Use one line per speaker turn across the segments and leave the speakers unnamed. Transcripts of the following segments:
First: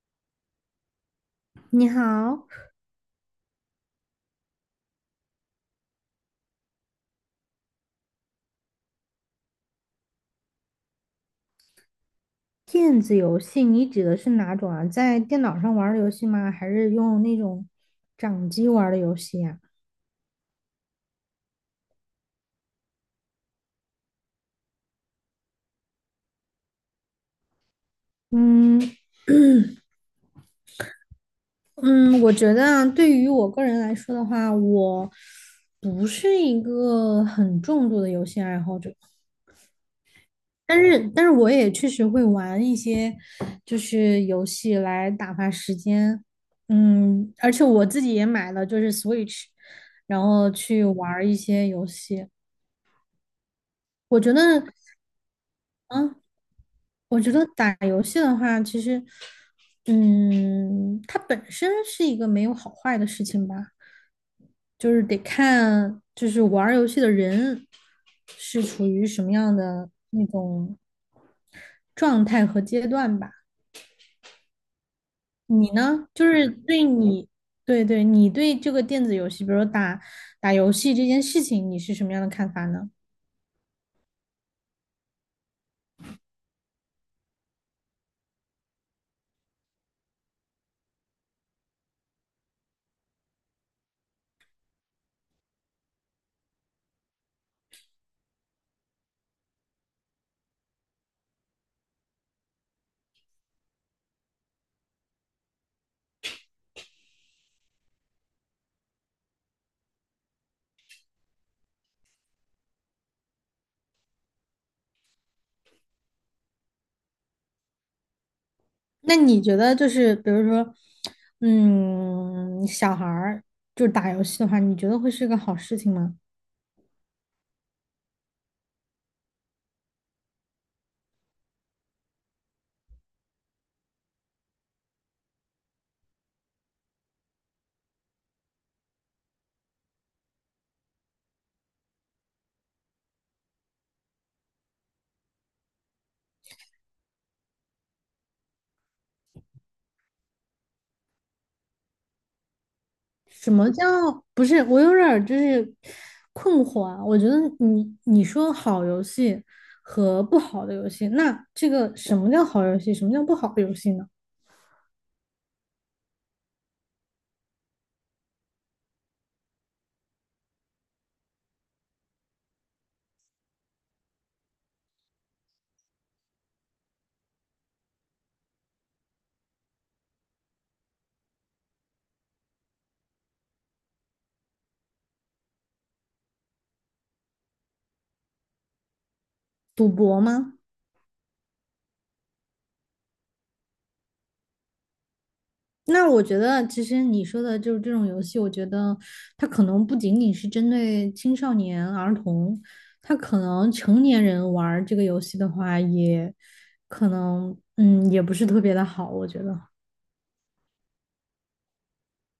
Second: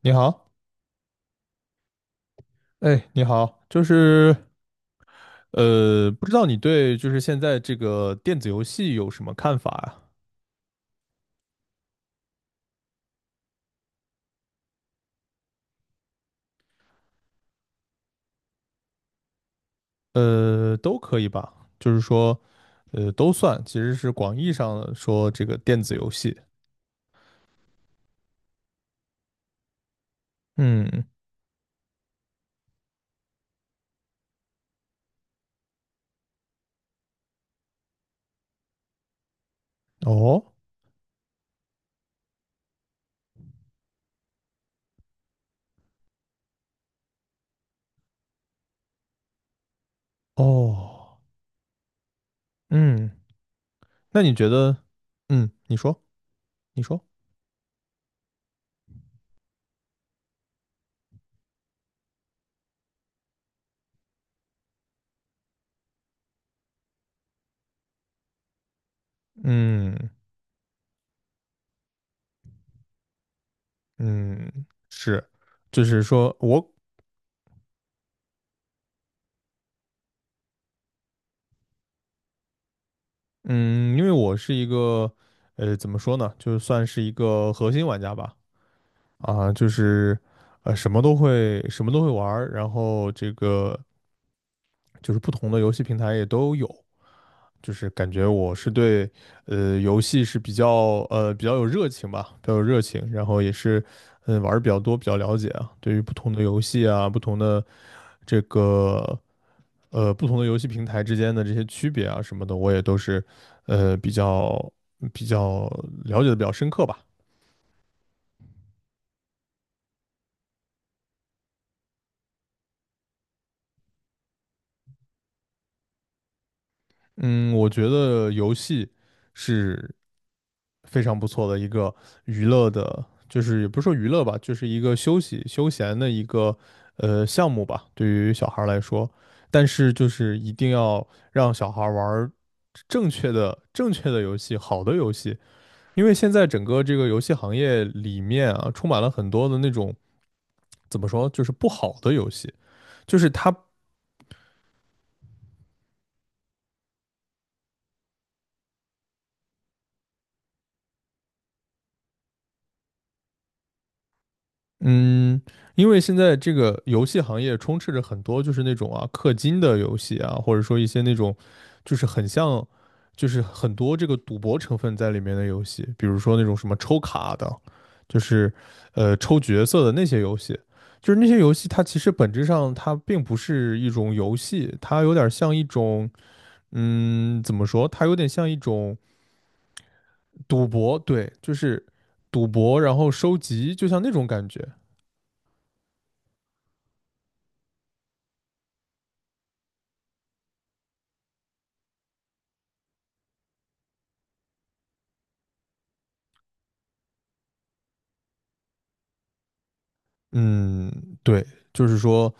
你好。
你好，
哎，你好，不知道你对就是现在这个电子游戏有什么看法啊？
电子游戏你指的是哪种啊？在电脑上玩儿的游戏吗？还是用那种掌机玩儿的游戏呀？
呃，都可以吧。就是说，都算，其实是广义上的说这个电子游戏。
嗯
嗯。
嗯，我觉得啊，对于我个人来说的话，我不是一个很重度的游戏爱好者，
哦。
但是我也确实会玩一些就是游戏来打发时间。嗯，而且我自己也买了就是 Switch，然后去玩
哦。
儿一些游戏。
嗯。
我
那
觉
你
得。
觉得，嗯，你说，
啊，
你说，
我觉得打游戏的话，其实，嗯，它本身是一个没有好坏的事情吧，就是得看，就是玩儿游戏的人是处于什么样的
嗯。
那种状态和阶段吧。
嗯，是。
你
就是
呢？就
说
是
我，
对你，对对，你对这个电子游戏，比如说打游戏这件事情，你是什么样的看法呢？
嗯，因为我是一个，怎么说呢，就算是一个核心玩家吧。啊，就是呃什么都会玩儿，然后这个就是不同的游戏平台也都有。就是感觉我是对游戏是比较比较有热情吧，比较有热情，然后也是玩儿比较多，比较了解啊，对于不同的游戏啊，不同的这个不同的游戏平台之间的这些区别啊什么的，我也都是呃比较比较了解的比较深刻吧。
那你觉得就是，比如说，嗯，小孩儿就是打游戏的话，你觉得会是个好事情吗？
嗯，我觉得游戏是非常不错的一个娱乐的，就是也不是说娱乐吧，就是一个休息休闲的一个项目吧，对于小孩儿来说。但是就是一定要让小孩儿玩儿正确的游戏，好的游戏，因为现在整个这个游戏行业里面啊，充满了很多的那种怎么说，就是不好的游戏，就是
什
它
么叫不是？我有点儿就是困惑啊。我觉得你说好游戏和不好的游戏，那这个什么叫好游戏，什么叫不好的游戏呢？
嗯，因为现在这个游戏行业充斥着很多就是那种啊氪金的游戏啊，或者说一些那种就是很像，就是很多这个赌博成分在里面的游戏，比如说那种什么抽卡的，就是抽角色的那些游戏，就是那些游戏它其实本质上它并不是一种游戏，它有点像一种嗯怎么说，它有点像一种
赌博吗？
赌博。对，就是赌博，然后收集，就像那种感觉。
那我觉得其实你说的就是这种游戏，我觉得它可能不仅仅是针对青少年儿童，它可能成年人玩儿这个游戏的话，也可能嗯也不是特别的好，我觉得
嗯，对，就是说，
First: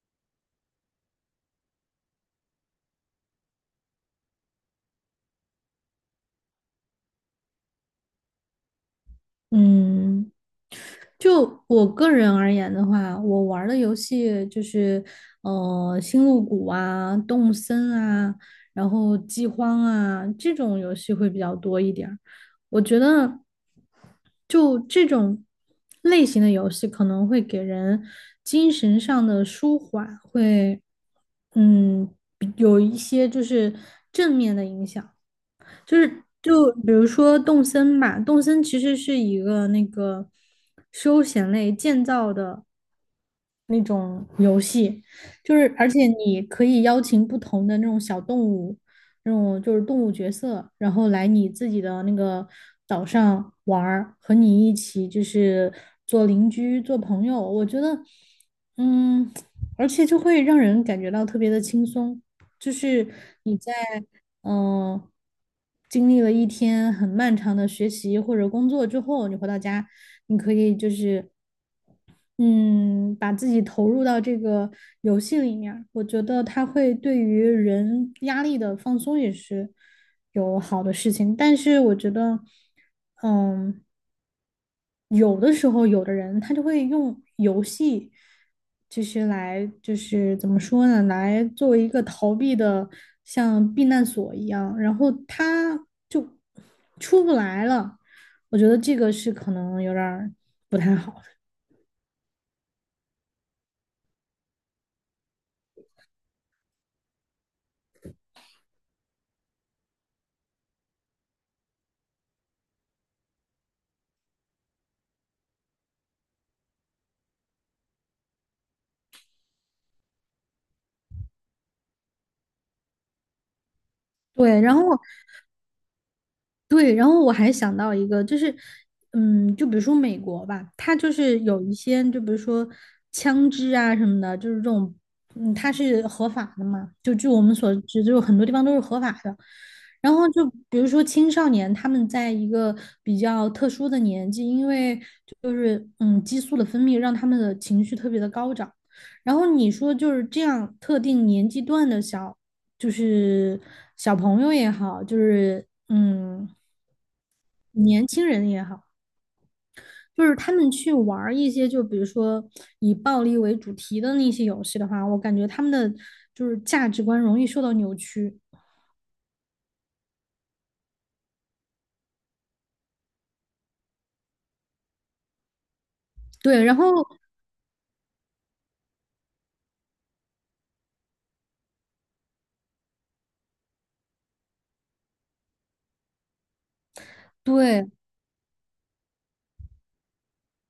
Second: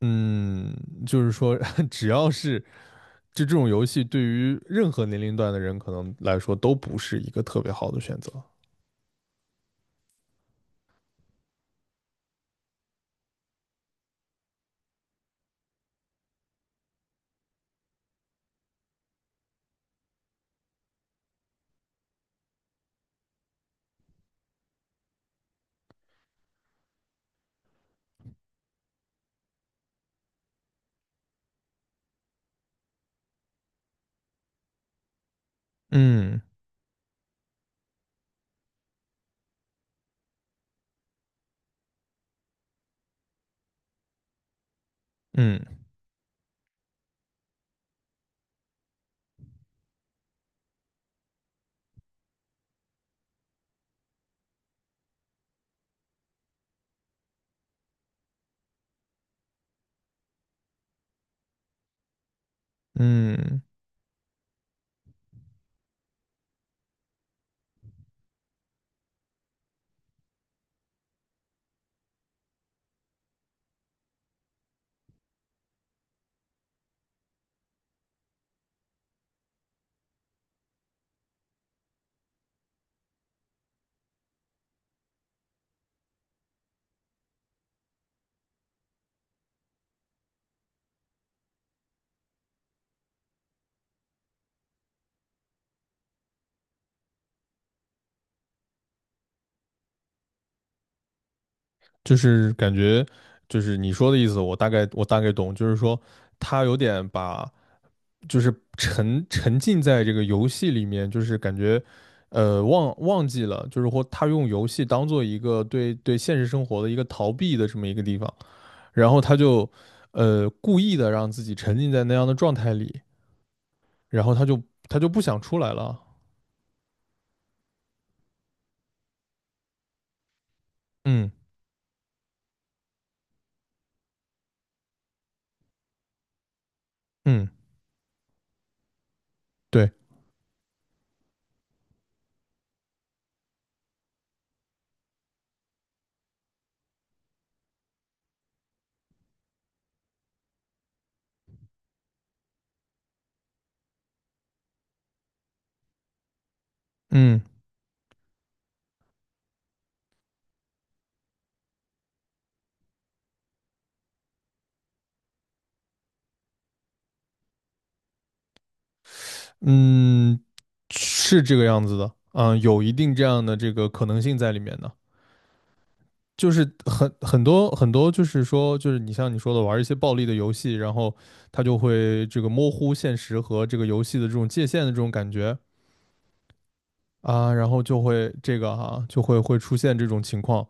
嗯，就是说，只要是就这种游戏，对于任何年龄段的人可能来说都不是一个特别好的选择。
嗯。就我个人而言的话，我玩儿的游戏就是，星露谷啊、动森啊，然后饥荒啊这种游戏会比较多一点儿。我觉得，就这种类型的游戏可能会给人精神上的舒缓，会嗯有一些就是正面的影响。就是
嗯
就比如说动森吧，《动森其实是一个那个休闲类建造的，那种游戏，就
嗯
是而且你可以邀请不同的那种小动物，那种就是动物角色，然后来你自己的那个岛上玩儿，和你一起就是做邻居、做朋友。我觉得，嗯，而且就会让人感觉到特别的轻松，就是你
嗯。
在嗯、呃经历了一天很漫长的学习或者工作之后，你回到家，你可以就是。嗯，把自己投入到这个游戏里面儿我觉得它会对于人压力的放松也是有好的事情。但是我觉得，嗯，有的时候有的人他就会用游戏，就是来就是怎么说呢，来作为一个逃避的像避难所一样，然后他就出不来了。我觉得这个是可能有点儿不太好的。
就是感觉，就是你说的意思，我大概懂。就是说，他有点把，就是沉浸在这个游戏里面，就是感觉，呃，忘记了，就是或他用游戏当做一个对现实生活的一个逃避的这么一个地方。然后他就故意的让自己沉浸在那样的状态里，然后他就
对，然后。
他就不想出来了。
对，然后我还想到一个，就是，嗯，就比如说美国吧，它就
嗯。
是有一些，就比如说枪支啊什么的，就是这种，嗯，它是合法的嘛，就据我
嗯，
们所知，就是很多地方都是合法的。
对。
然后就比如说青少年，他们在一个比较特殊的年纪，因为就是嗯激素的分泌让他们的情绪特别的高涨。然后你说就是这样特定年纪段的小，就是小朋友也好，就是嗯。
嗯。
年轻人也好，就是他们去玩儿一些，就比如说以暴力为主题的那些游戏的话，我感觉他们的就是价值观容易受到扭曲。
嗯，是这个样子的，嗯，有一定这样的这个可能性在里面的。就
对，
是
然后
很多,就是说，就是你像你说的，玩一些暴力的游戏，然后他就会这个模糊现实和这个游戏的这种界限的这种感觉啊，然后
对，
就会这个就会出现这种情况，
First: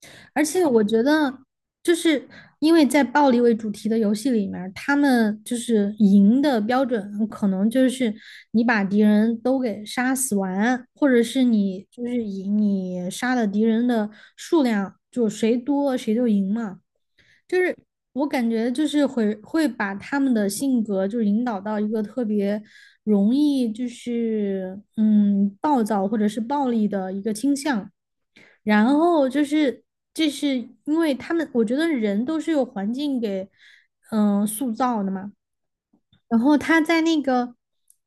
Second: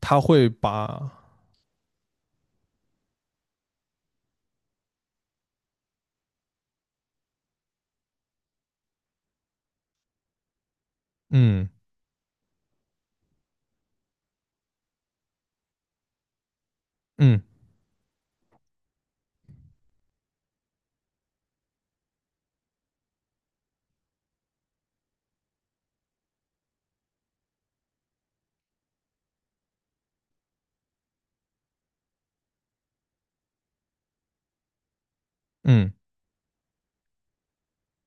他
而
会
且我觉
把。
得就是因为在暴力为主题的游戏里面儿他们就是赢的标准可能就是你把敌人都给杀死完，或者是
嗯。
你就是以你杀的敌人的数量，就谁多谁就赢嘛。
嗯。
就是我感觉就是会把他们的性格就是引导到一个特别容易就是嗯暴躁或者是暴力的一个倾向，然后就是这是因为他们我觉得人都是由环境给塑造的嘛，
嗯。
然后他在那个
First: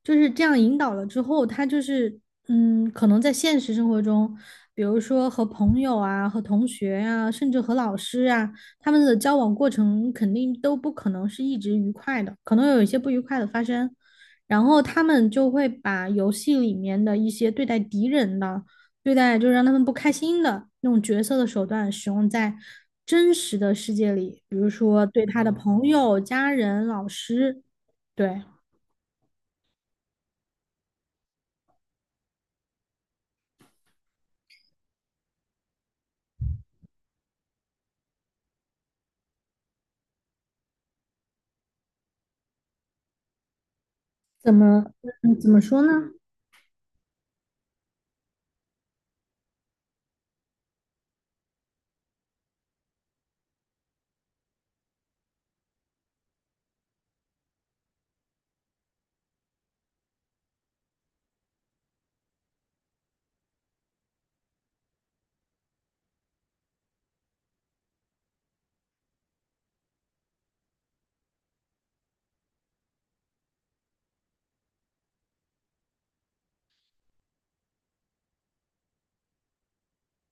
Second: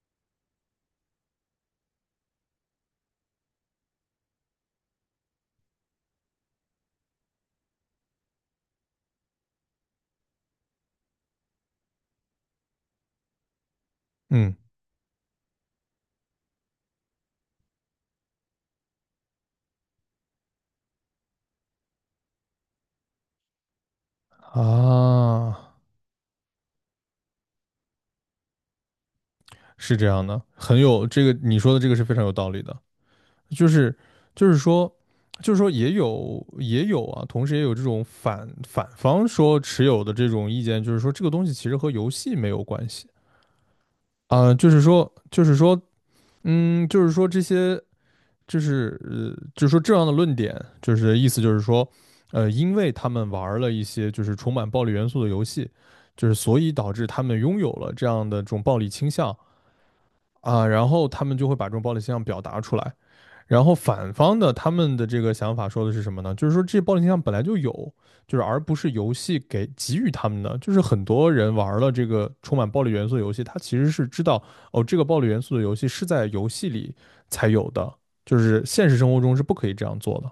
就是这样引导了之后，他就是嗯，可能在现实生活中，比如说和朋友啊、和同学啊，甚至和老师啊，他们的交往过程肯定都不可能是一直愉快的，可能有一些不愉快的发生。
嗯。
然后他们就会把游戏里面的一些对待敌人的、对待就是让他们不开心的那种角色的手段使用在真实的世界里，比如说对他的
啊，
朋友、家人、老师。对，
是这样的，很有这个你说的这个是非常有道理的。就是就是说就是说也有同时也有这种反方说持有的这种意见，就是说这个东西其实和游戏没有关系啊。
怎么怎么说呢？
就是说这些就是呃，就是说这样的论点，意思就是说,呃，因为他们玩儿了一些就是充满暴力元素的游戏，就是所以导致他们拥有了这样的这种暴力倾向啊，然后他们就会把这种暴力倾向表达出来。然后反方的他们的这个想法说的是什么呢？就是说这暴力倾向本来就有，就是而不是游戏给予他们的。就是很多人玩了这个充满暴力元素的游戏，他其实是知道哦，这个暴力元素的游戏是在游戏里才有的，就是现实生活中是不可以这样做的。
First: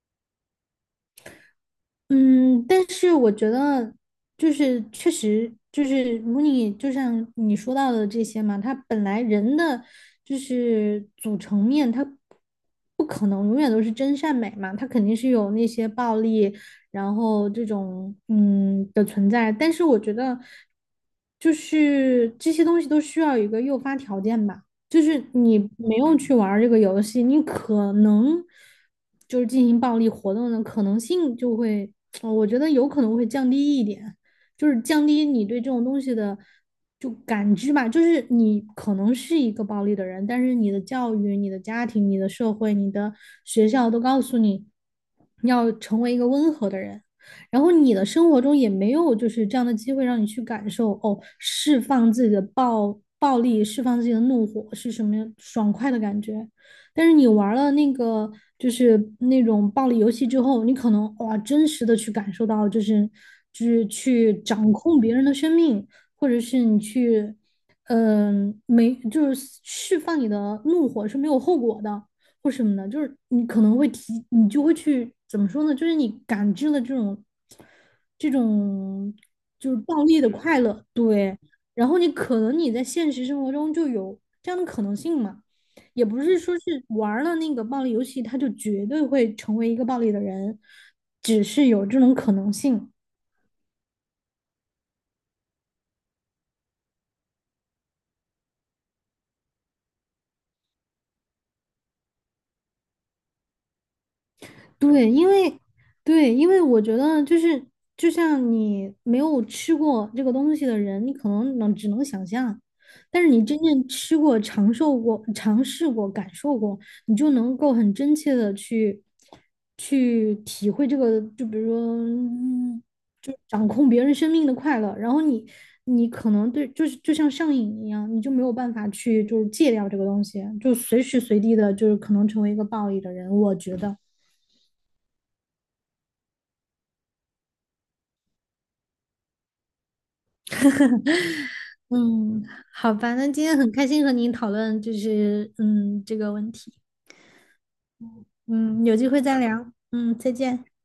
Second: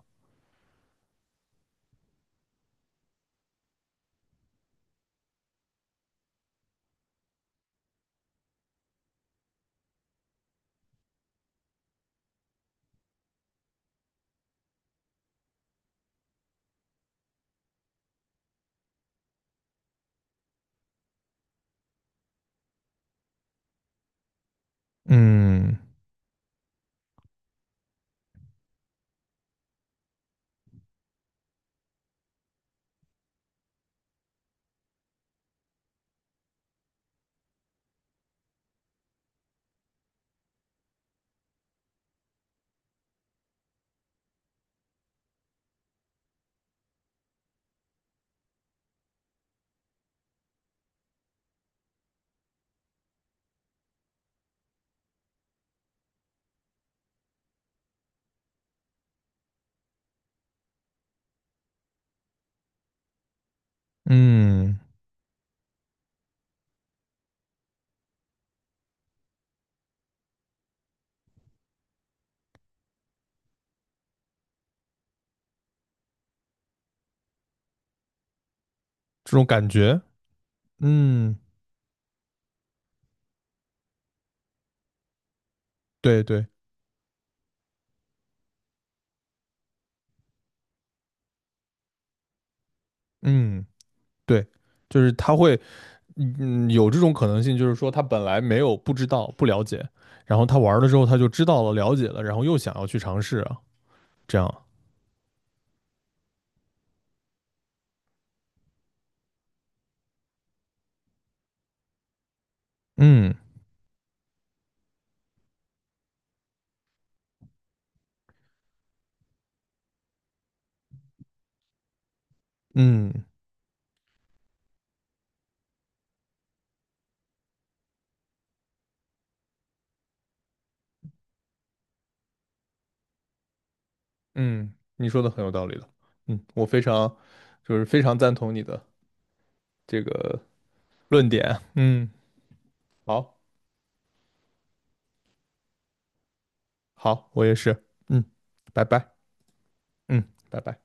嗯，但是我觉得就是确实就是如你就像你说到的这些嘛，它本来人的就是组成面，它不可能永远都是真善美嘛，它肯定是有那些暴力，然后这种嗯的存在。但是我觉得就是这些东西都需要一个诱发条件吧。就是你
嗯。
没有去玩儿这个游戏，你可能就是进行暴力活动的可能性就会，我觉得有可能会降低一点，就是降低你对这种东西的就感知吧。就是你可能是一个暴力的人，但是你的教育、你的家庭、你的社会、你的学校都告诉你要成为一个温和的人。然后你的生活中也没有就是这样的机会让你去感受哦，释放自己的暴力，释放自己的怒火是什么爽快的感觉。但是你玩了那个就是那种暴力游戏之后，你可能哇，真实的去感受到，就是就是去掌
嗯，
控别人的生命，或者是你去，没就是释放你的怒火是没有后果的。或什么的，就是你可能会提，你就会去怎么说呢？就是你感知了这种
这种感
就是
觉。
暴力的快乐，
嗯，
对。然后你可能你在现实生活中就有这样的可能性嘛，也不
对
是
对。
说是玩了那个暴力游戏，他就绝对会成为一个暴力的人，只是有这种可能性。
嗯，对，就是他会嗯，有这种可能性。就是说他本来没有不知道、不了解，然后他玩了之后他就知道了、了解了，然后又想要去尝试啊，这样。
对，因为对，因为我觉得就是就像你没有吃过这个东西的人，你可能只能想象，但是
嗯。
你真正吃过、尝受过、尝试过、感受过，你就能够很真切的去体会这个，就比如说，嗯
嗯。
就掌控别人生命的快乐，然后你可能对就是就像上瘾一样，你就没有办法去就是戒掉这个东西，就随时随地的就是可能成为一个暴力的人，我觉得。
嗯，你说的很有道理的。嗯，我非常非常赞同你的这个论点。嗯，
嗯，好吧，那
好，
今天很开心和您讨论，就是嗯这个问题。
好，我也是。嗯，拜
嗯，有机
拜。
会再聊。嗯，
嗯，
再
拜
见。
拜。